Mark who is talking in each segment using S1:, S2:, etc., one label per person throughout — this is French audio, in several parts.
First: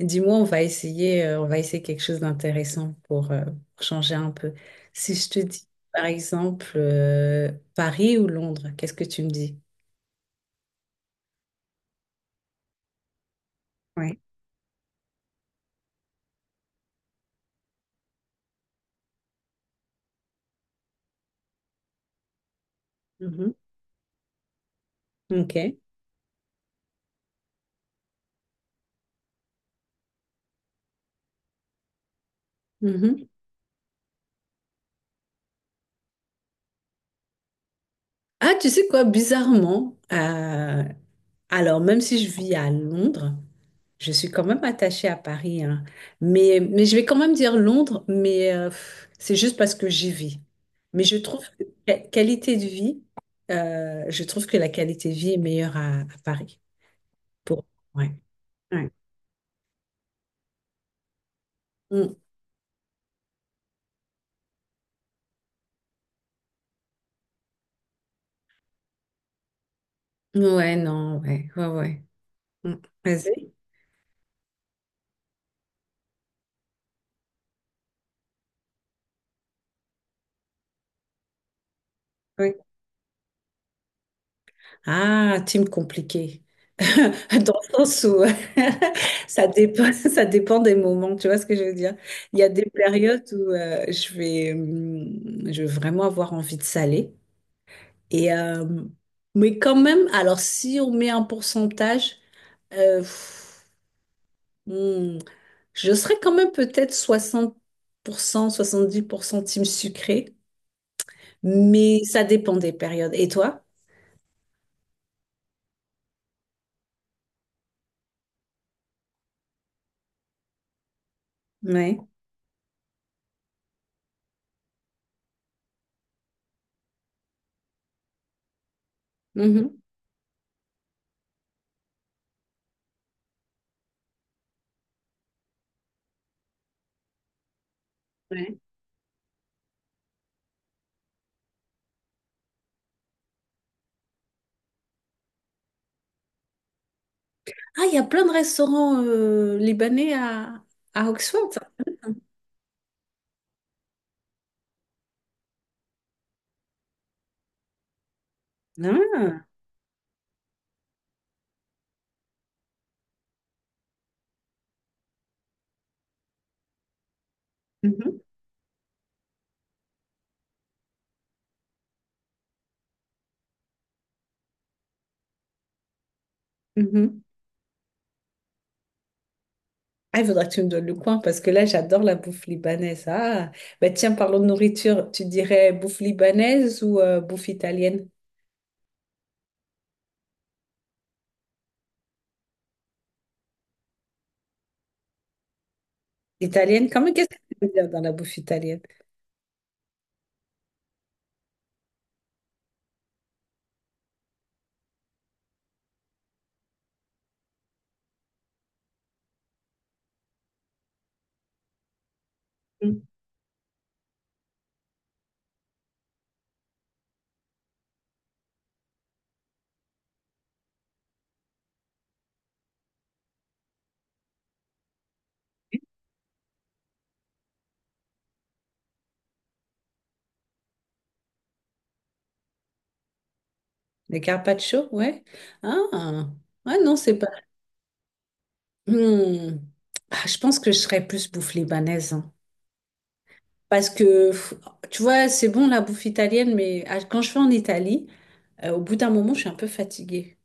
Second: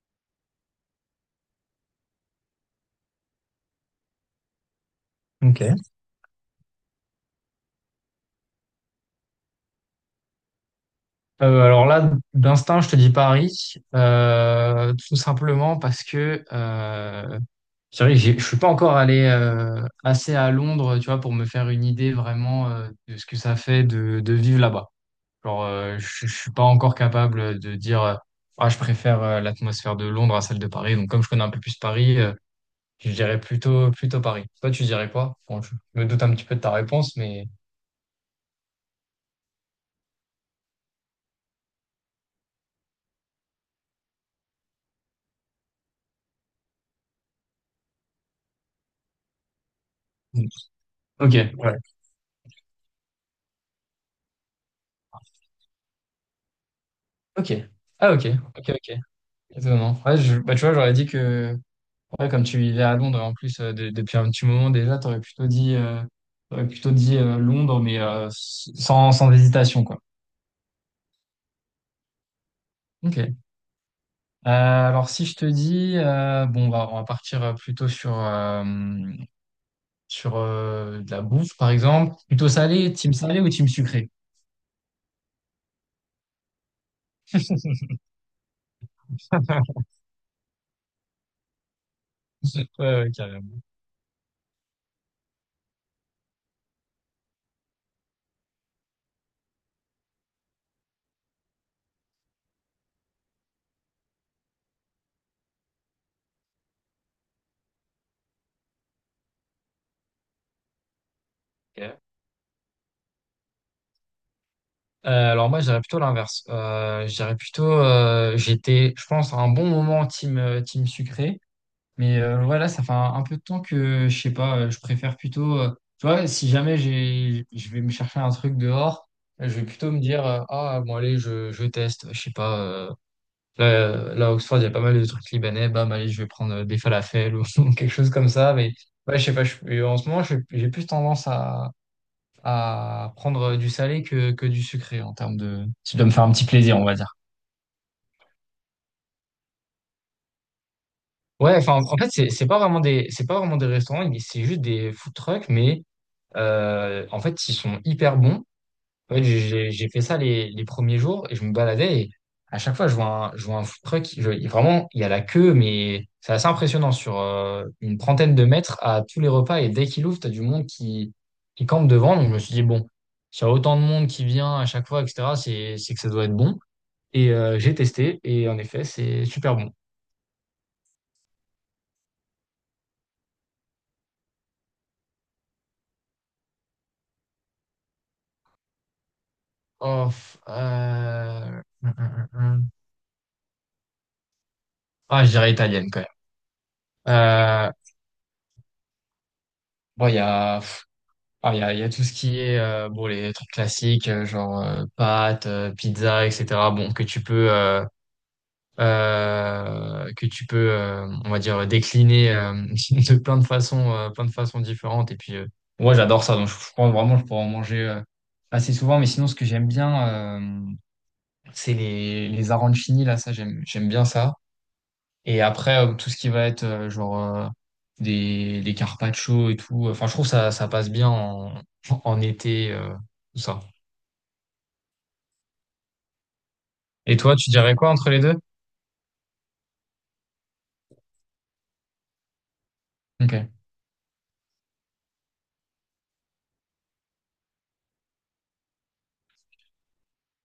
S1: Dis-moi, on va essayer quelque chose d'intéressant pour changer un peu. Si je te dis,
S2: Ok.
S1: par exemple, Paris ou Londres, qu'est-ce que tu me dis?
S2: Alors là, d'instinct, je te dis Paris,
S1: Ouais.
S2: tout simplement parce que c'est vrai que je suis pas encore allé assez à Londres, tu vois, pour me faire une idée vraiment de ce que
S1: Mhm.
S2: ça fait de vivre là-bas. Genre,
S1: Ok.
S2: je suis pas encore capable de dire, ah, je préfère l'atmosphère de Londres à celle de Paris. Donc, comme je connais un peu plus Paris, je
S1: Mhm.
S2: dirais plutôt Paris. Toi, tu dirais quoi? Bon, je me doute un petit peu de ta réponse, mais
S1: Ah, tu sais quoi, bizarrement, alors même si je vis à Londres, je suis quand même attachée à Paris, hein. Mais je vais quand même dire Londres, mais c'est juste parce que j'y vis. Mais je
S2: ok.
S1: trouve que
S2: Ouais,
S1: la qualité de vie, je trouve que la qualité de vie est meilleure à Paris.
S2: ok,
S1: Pour... Ouais.
S2: ah ok, ok,
S1: Ouais.
S2: ok. Étonnant. Ouais, bah, tu vois, j'aurais dit que,
S1: Mm.
S2: ouais, comme tu vivais à Londres, en plus, depuis un petit moment déjà, t'aurais plutôt dit Londres, mais sans, sans hésitation, quoi.
S1: Ouais, non, ouais, ouais, ouais. Mm.
S2: Ok.
S1: Vas-y.
S2: Alors, si je te dis, bon, bah, on va partir plutôt sur, sur de la bouffe, par exemple. Plutôt
S1: Oui.
S2: salé, team salé ou team sucré?
S1: Ah, team compliqué. Dans le sens où ça dépend, ça dépend des moments, tu vois ce que je veux dire? Il y a des
S2: Ouais, ouais,
S1: périodes où
S2: carrément.
S1: euh, je vais vraiment avoir envie de saler. Et, mais quand même, alors si on met un pourcentage, euh, pff, hum, je serais quand même peut-être soixante-dix pour cent team sucré.
S2: Ok.
S1: Mais ça dépend des périodes. Et toi?
S2: Alors moi, je dirais plutôt l'inverse. Je dirais plutôt, j'étais, je pense, à un bon moment team, team sucré.
S1: Ouais.
S2: Mais ouais, ça fait un peu de temps que, je sais pas, je préfère plutôt, tu vois, si jamais j'ai, je vais me chercher un truc dehors, je vais
S1: Mhm.
S2: plutôt me dire, ah, bon, allez, je teste, je sais pas, là, à Oxford, il y a pas mal de trucs libanais, bam, allez, je vais prendre des falafels ou quelque chose comme ça,
S1: Ouais.
S2: mais ouais, je sais pas, en ce moment, j'ai plus tendance à prendre du salé que du sucré en termes de, si je dois me faire un petit plaisir, on va dire.
S1: Ah, il y a plein de restaurants libanais à Oxford.
S2: Ouais, enfin,
S1: Ah,
S2: en fait, c'est pas vraiment des, c'est pas vraiment des restaurants, mais c'est juste des food trucks, mais en fait, ils sont hyper bons. En fait, j'ai fait ça les premiers jours et je me baladais et à chaque fois, je vois je vois un food truck. Vraiment, il y a la queue, mais c'est assez impressionnant sur une
S1: Mhm.
S2: trentaine de mètres à tous les repas. Et dès qu'il ouvre, tu as du monde qui campe devant. Donc, je me suis dit, bon, s'il y a autant de monde qui vient à chaque fois, etc., c'est que ça doit être bon.
S1: Mhm.
S2: Et j'ai testé et en effet, c'est super bon.
S1: Ah, il faudra que tu me donnes le coin parce que là, j'adore la bouffe libanaise. Ah, bah tiens, parlons de nourriture. Tu dirais bouffe libanaise ou bouffe italienne?
S2: Oh, Ah, je dirais italienne quand même.
S1: Italienne, quand même, qu'est-ce que tu veux
S2: Euh,
S1: dire dans la bouffe italienne?
S2: bon, il y a. Ah, il y a tout ce qui est bon les trucs classiques genre pâtes, pizza, etc. Bon que tu peux on va dire décliner
S1: Mm.
S2: de plein de façons différentes et puis moi j'adore ça donc je pense vraiment je pourrais en manger assez souvent mais sinon ce que j'aime bien c'est les arancini là ça j'aime bien ça. Et après, tout ce qui va être des carpaccio et tout, enfin, je trouve ça passe bien en, en été, tout ça.
S1: Les carpaccio, ouais. Ah, ah non,
S2: Et
S1: c'est pas.
S2: toi, tu dirais quoi entre les deux?
S1: Hmm. Ah, je pense que je serais plus bouffe libanaise, hein.
S2: Ok.
S1: Parce que, tu vois, c'est bon la bouffe italienne, mais quand je vais en Italie, au bout d'un moment, je suis un peu fatiguée.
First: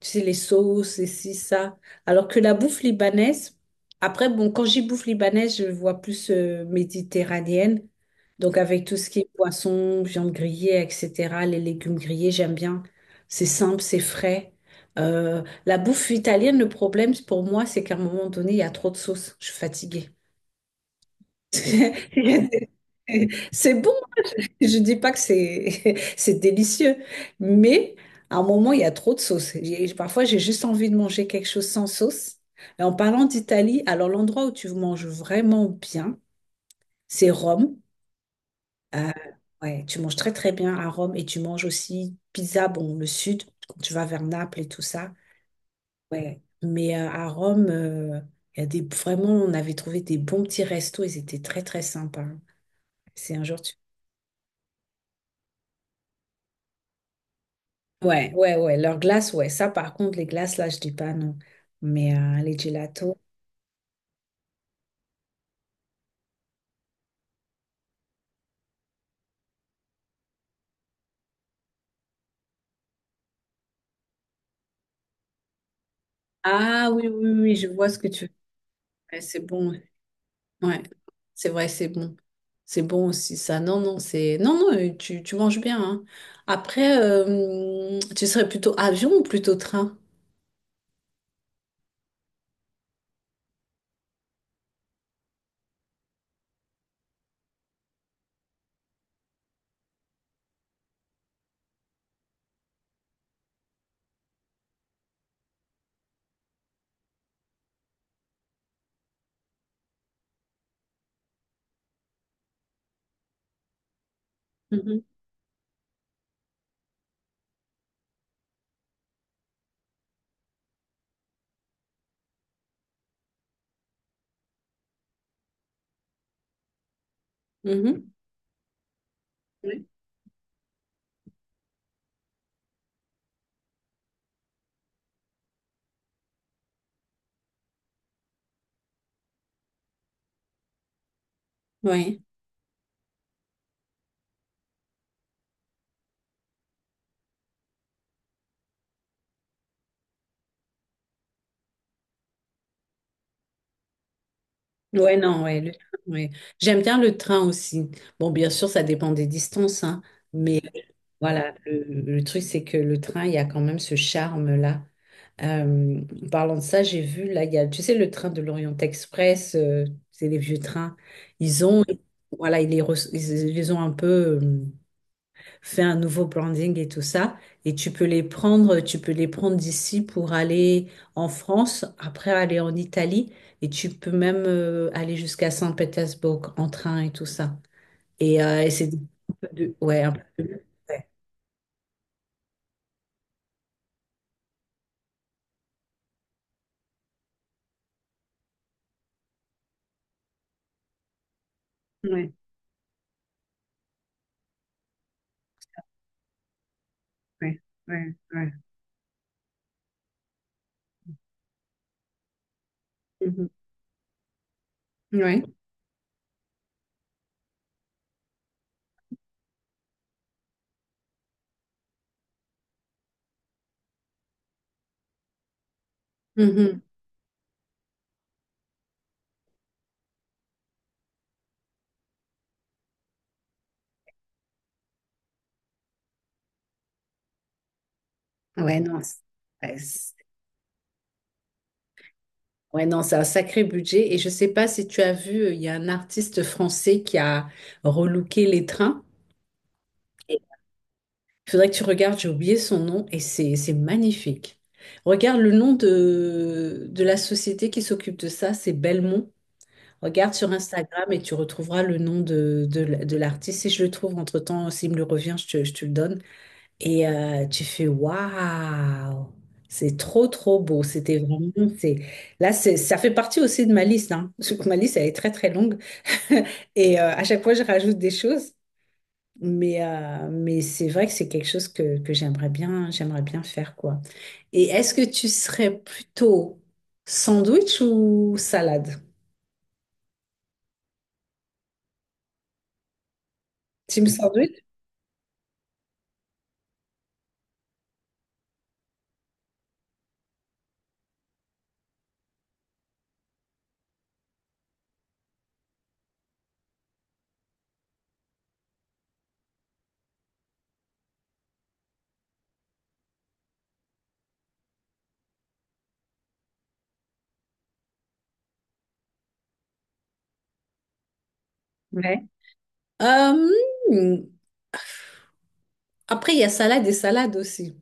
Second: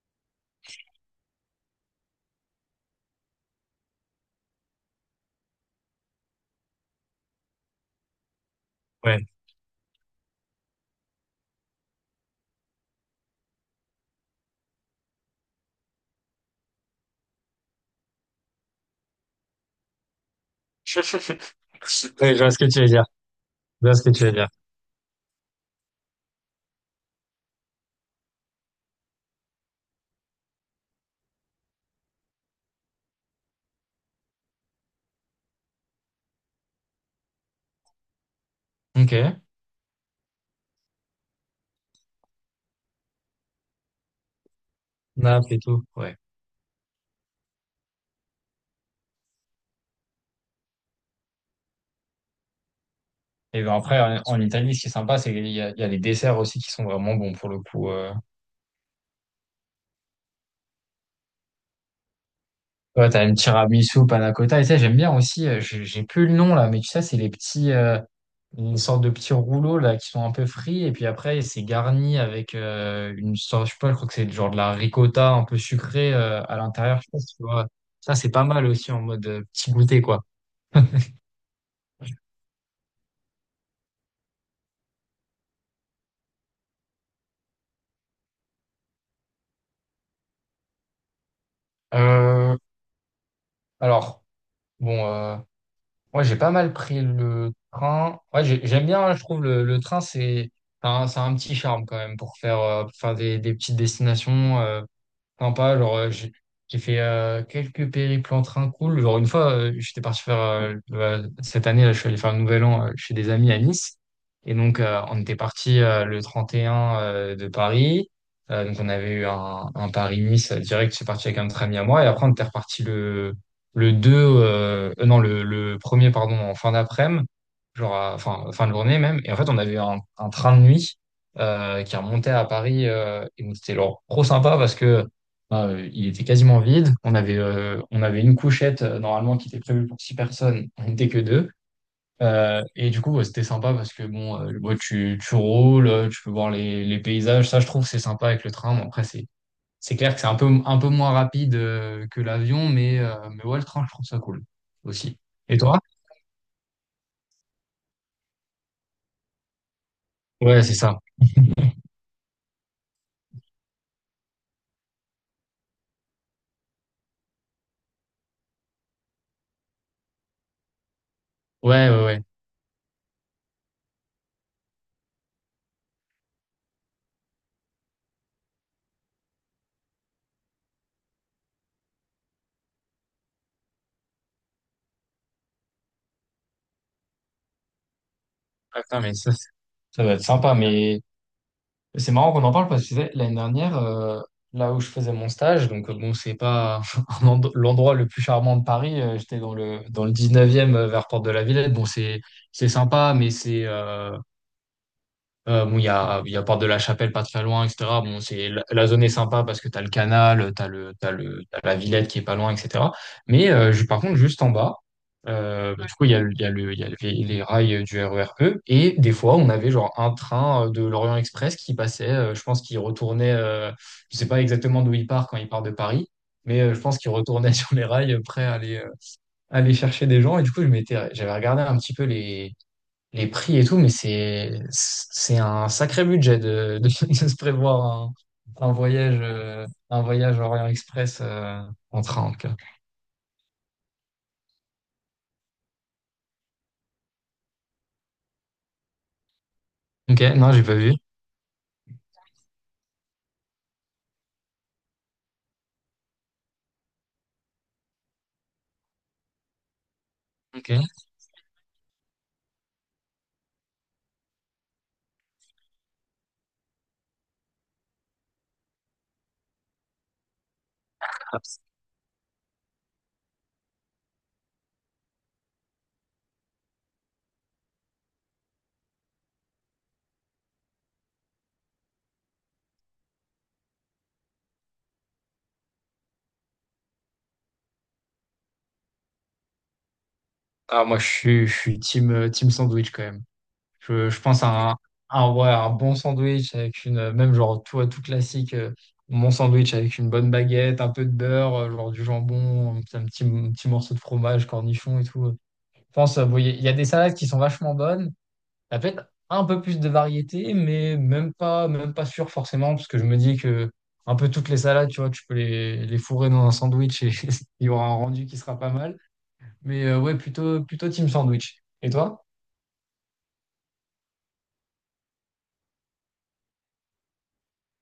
S1: Tu sais, les sauces et ci, ça. Alors que la bouffe libanaise, après, bon, quand j'y bouffe libanaise, je vois plus méditerranéenne. Donc, avec tout ce qui
S2: Ouais.
S1: est poisson, viande grillée, etc., les légumes grillés, j'aime bien. C'est simple, c'est frais. La bouffe italienne, le problème pour moi, c'est qu'à un moment donné, il y a trop de sauce. Je suis fatiguée.
S2: Ouais, je vois ce que tu veux dire.
S1: C'est
S2: Je
S1: bon,
S2: vois ce que tu veux dire.
S1: je dis pas que c'est c'est délicieux, mais à un moment, il y a trop de sauce. Parfois, j'ai juste envie de manger quelque chose sans sauce. Et en parlant d'Italie, alors l'endroit où tu manges vraiment bien, c'est Rome. Euh,
S2: Ok.
S1: ouais, tu manges très très bien à Rome et tu manges aussi pizza, bon, le sud, quand tu vas vers Naples et tout ça.
S2: Naples et tout. Ouais.
S1: Ouais. Mais à Rome, il y a des, vraiment, on avait trouvé des bons petits restos, ils étaient très très sympas. Si un jour
S2: Et ben après, en Italie, ce qui est sympa, c'est qu'il y a, il y a les desserts aussi qui sont vraiment bons pour le coup.
S1: Ouais, ouais, ouais. Leurs glaces, ouais. Ça, par contre, les glaces, là, je dis pas non. Mais les
S2: Ouais,
S1: gelatos.
S2: t'as une tiramisu, panna cotta. Et ça, j'aime bien aussi. J'ai plus le nom là, mais tu sais, c'est les petits. Une sorte de petits rouleaux là qui sont un peu frits et puis après c'est garni avec une sorte je sais pas je crois que c'est genre de la ricotta un peu sucrée à
S1: Ah
S2: l'intérieur je
S1: oui,
S2: sais
S1: oui,
S2: pas si
S1: oui,
S2: tu
S1: oui,
S2: vois
S1: je vois ce que
S2: ça
S1: tu
S2: c'est
S1: veux.
S2: pas mal aussi en
S1: Ouais,
S2: mode
S1: c'est bon.
S2: petit
S1: Ouais,
S2: goûter quoi.
S1: Ouais. C'est vrai, c'est bon. C'est bon aussi, ça. Non, non, c'est. Non, non, tu manges bien, hein. Après, tu serais plutôt avion ou plutôt train?
S2: Euh, alors bon euh, Moi j'ai pas mal pris le train ouais j'aime bien hein, je trouve le train c'est c'est un petit charme quand même pour faire des petites destinations. Sympa, genre, j'ai fait quelques périples en train cool. Genre, une fois, j'étais parti faire, cette année, là, je suis allé faire le Nouvel An chez des amis à Nice. Et donc,
S1: Mhm.
S2: on était parti le 31 de Paris. Donc, on avait eu un Paris-Nice direct. Je suis parti avec un autre ami à moi. Et après, on était reparti le 2 non, le 1er pardon, en fin d'après-midi, genre,
S1: Mhm.
S2: enfin, fin de journée même. Et en fait, on avait eu
S1: Oui.
S2: un train de nuit qui remontait à Paris. Et donc, c'était genre, trop sympa parce que bah, il était quasiment vide. On avait une couchette normalement qui était prévue pour 6 personnes. On n'était que 2.
S1: Ouais.
S2: Et du coup, ouais, c'était sympa parce que bon, ouais, tu roules, tu peux voir les paysages. Ça, je trouve, c'est sympa avec le train. Bon, après, c'est clair que c'est un peu moins rapide que l'avion, mais ouais, le train, je trouve ça cool
S1: Ouais,
S2: aussi.
S1: non,
S2: Et
S1: ouais, le
S2: toi?
S1: train, ouais. J'aime bien le train aussi. Bon, bien sûr, ça dépend des distances, hein, mais
S2: Ouais, c'est ça.
S1: voilà, le truc, c'est que le train, il y a quand même ce charme-là. En parlant de ça, j'ai vu, là, il y a, tu sais, le train de l'Orient Express, c'est les vieux trains. Ils ont,
S2: Ouais, ouais, ouais.
S1: voilà, ils les, re- ils, ont un peu euh, fait un nouveau branding et tout ça. Et tu peux les prendre d'ici pour aller en France, après aller en Italie. Et tu peux même aller jusqu'à Saint-Pétersbourg en train et tout ça. Et
S2: Ah,
S1: c'est un
S2: putain, mais ça,
S1: peu de... Ouais,
S2: ça va être sympa. Mais c'est marrant qu'on en parle parce que tu sais, l'année dernière, là où je faisais mon stage, donc bon, c'est pas l'endroit le plus charmant de Paris, j'étais dans dans le 19e vers Porte de la Villette. Bon,
S1: ouais.
S2: c'est sympa, mais c'est bon, il y a Porte de la Chapelle pas très
S1: Ouais,
S2: loin, etc.
S1: ouais,
S2: Bon,
S1: ouais.
S2: la zone est sympa parce que t'as le canal, t'as la Villette qui est pas loin, etc.
S1: Mhm.
S2: Mais par contre, juste en bas,
S1: Ouais.
S2: bah, du coup, il y a, il y a les rails du RER E. Et des fois, on avait genre un train de l'Orient Express qui passait, je pense qu'il retournait, je sais pas exactement d'où il part quand il part de Paris, mais je
S1: Mhm.
S2: pense qu'il retournait sur les rails prêt à aller, aller chercher des gens. Et du coup, j'avais regardé un petit peu les prix et tout, mais c'est un sacré budget de, de se prévoir
S1: Ouais, non. Ouais,
S2: un voyage Orient Express en train. En tout cas.
S1: ouais, non, c'est un sacré budget. Et je sais pas si tu as vu, il y a un artiste français qui a relooké les trains.
S2: Ok,
S1: Il
S2: non, j'ai pas vu.
S1: faudrait que tu regardes, j'ai oublié son nom et c'est magnifique. Regarde le nom de la société qui s'occupe de ça, c'est Belmont. Regarde sur
S2: Ok.
S1: Instagram et tu retrouveras le nom de l'artiste. Si je le trouve entre-temps, s'il me le revient, je te le donne. Et tu fais waouh, c'est trop trop beau. C'était vraiment c'est là c'est ça fait partie aussi de ma liste, hein. Parce que ma liste elle est très très longue et à chaque fois je rajoute des choses. Mais c'est vrai que c'est quelque chose que j'aimerais bien faire quoi. Et est-ce que tu serais plutôt sandwich ou salade?
S2: Ah, moi, je suis team team sandwich quand même.
S1: Team
S2: Je pense
S1: sandwich?
S2: à ouais, un bon sandwich avec une même genre tout classique. Mon sandwich avec une bonne baguette, un peu de beurre, genre du jambon, un petit morceau de fromage, cornichon et tout. Je pense, bon, il y a des salades qui sont vachement bonnes, la fête, un peu plus de variété, mais même pas sûr forcément, parce que je me dis que un peu toutes les salades, tu vois, tu peux les fourrer dans un sandwich et il y aura un rendu qui sera pas mal. Mais ouais, plutôt team sandwich. Et
S1: Ouais.
S2: toi?
S1: Euh, hmm, après il y a salade et salade aussi.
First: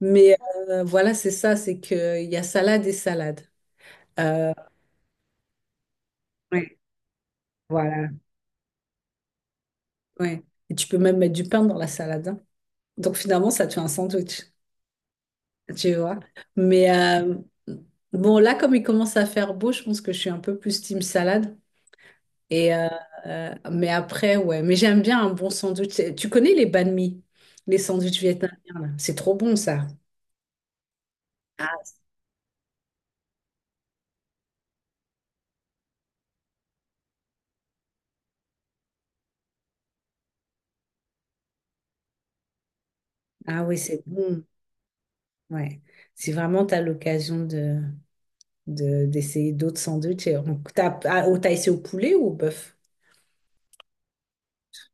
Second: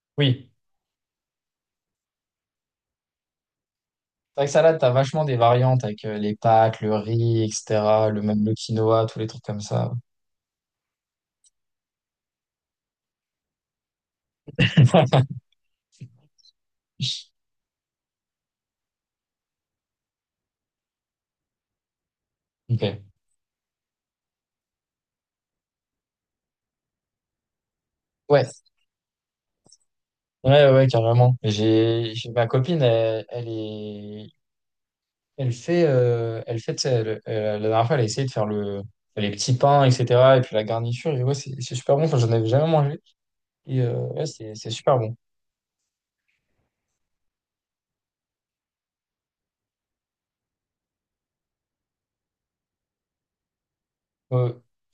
S1: Mais
S2: Oui.
S1: euh, voilà, c'est ça, c'est que il y a salade et salade.
S2: C'est vrai que
S1: Euh,
S2: salade, t'as vachement des variantes avec les
S1: Ouais,
S2: pâtes, le riz,
S1: voilà.
S2: etc., le même le quinoa, tous les trucs comme ça.
S1: Ouais. Et tu peux même mettre du pain dans la salade, hein. Donc finalement, ça te fait un sandwich, tu vois. Mais bon, là, comme il commence à faire beau, je pense que je suis un peu plus team salade. Et euh,
S2: Ok.
S1: mais après, ouais. Mais j'aime bien un bon sandwich. Tu connais les banh mi, les sandwichs
S2: Ouais,
S1: vietnamiens, là. C'est trop bon, ça.
S2: ouais, ouais, carrément. Ma copine, elle est elle fait, tu sais, la dernière fois, elle a essayé de faire les petits pains, etc. Et puis la garniture, et ouais, c'est super bon. Enfin, j'en avais jamais mangé.
S1: Ah oui,
S2: Et
S1: c'est
S2: ouais,
S1: bon.
S2: c'est super bon.
S1: Ouais. Si vraiment tu as l'occasion de... d'essayer d'autres sandwichs. Et on tape, ah, oh, t'as essayé au poulet ou au bœuf?
S2: Euh,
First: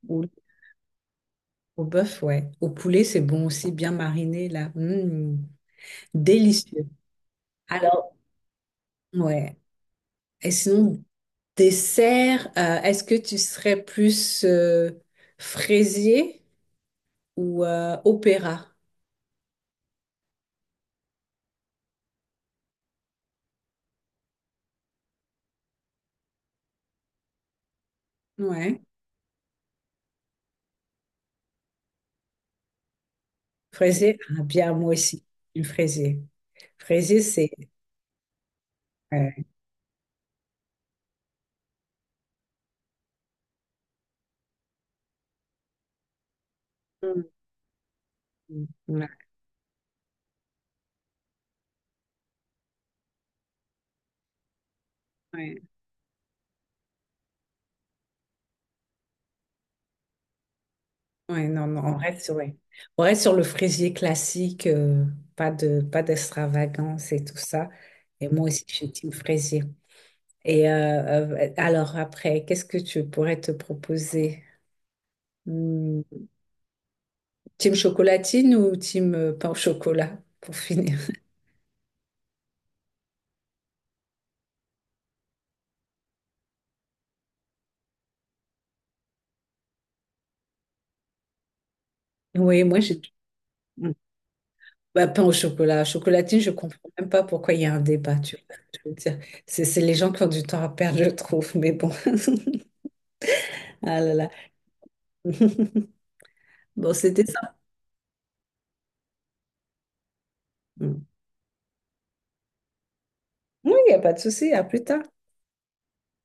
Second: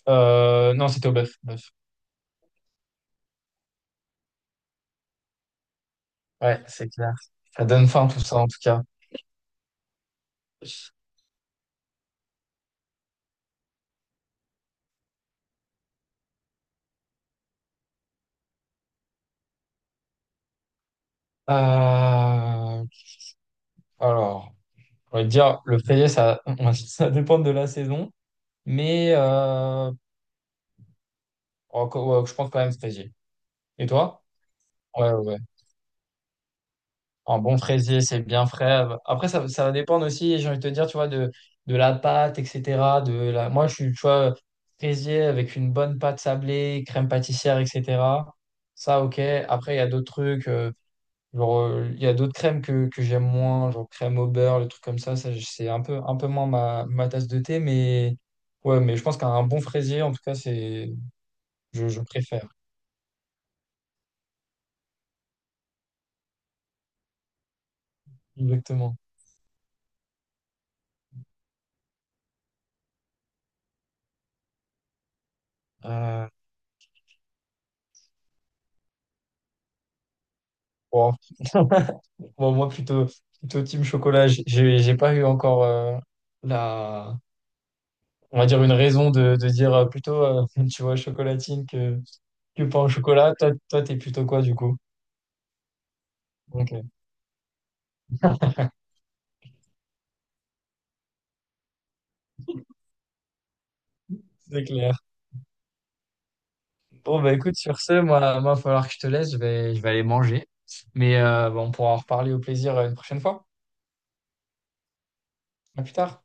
S1: Au,
S2: non, c'était au bœuf. Bœuf.
S1: au bœuf, ouais. Au poulet, c'est bon aussi, bien mariné, là. Mm,
S2: Ouais,
S1: délicieux.
S2: c'est clair. Ça donne faim,
S1: Alors,
S2: tout ça, en tout cas.
S1: ouais. Et sinon, dessert, est-ce que tu serais plus fraisier ou opéra?
S2: Euh, alors, on va dire, le feuillet, ça, ça dépend de la saison.
S1: Ouais.
S2: Mais ouais, je pense quand même fraisier. Et
S1: Fraisier,
S2: toi?
S1: ah, bien, moi
S2: Ouais,
S1: aussi,
S2: ouais.
S1: une fraisier. Fraisier,
S2: Un bon fraisier, c'est bien frais. Après, ça,
S1: ouais.
S2: ça va dépendre aussi, j'ai envie de te dire, tu vois, de la pâte, etc. De la... Moi, je suis, tu vois, fraisier avec une bonne pâte sablée, crème
S1: Mm,
S2: pâtissière, etc.
S1: mm,
S2: Ça,
S1: ouais,
S2: ok. Après, il y a d'autres trucs, il y a d'autres crèmes que j'aime moins, genre crème au beurre, le truc comme ça. Ça,
S1: ouais.
S2: c'est un peu moins ma tasse de thé, mais ouais, mais je pense qu'un bon fraisier, en tout cas, c'est,
S1: Ouais, non, non, on
S2: je
S1: reste sur,
S2: préfère.
S1: ouais. On reste sur le fraisier classique, pas d'extravagance et tout ça. Et moi aussi, je suis
S2: Exactement.
S1: team fraisier. Alors après, qu'est-ce que tu pourrais te proposer? Hmm,
S2: Euh,
S1: Team chocolatine ou team pain au chocolat, pour finir?
S2: bon. Bon, moi, plutôt team chocolat. J'ai pas eu encore la, on va dire une raison de dire tu vois, chocolatine que
S1: Oui,
S2: pain
S1: moi,
S2: au
S1: j'ai...
S2: chocolat. Toi,
S1: Hmm.
S2: t'es plutôt quoi, du coup?
S1: Bah, pain au chocolat. Chocolatine, je
S2: Ok,
S1: comprends même pas pourquoi il y a un débat, tu vois. Je veux dire, c'est les gens qui ont du temps à perdre, je trouve, mais bon. Ah là là.
S2: c'est clair.
S1: Bon,
S2: Bon,
S1: c'était
S2: bah écoute,
S1: ça.
S2: sur ce, moi, il va falloir que je te laisse. Je vais aller manger. Mais bah, on pourra en reparler au plaisir une prochaine fois.
S1: Non, il n'y a pas de souci. À plus tard.
S2: À plus tard.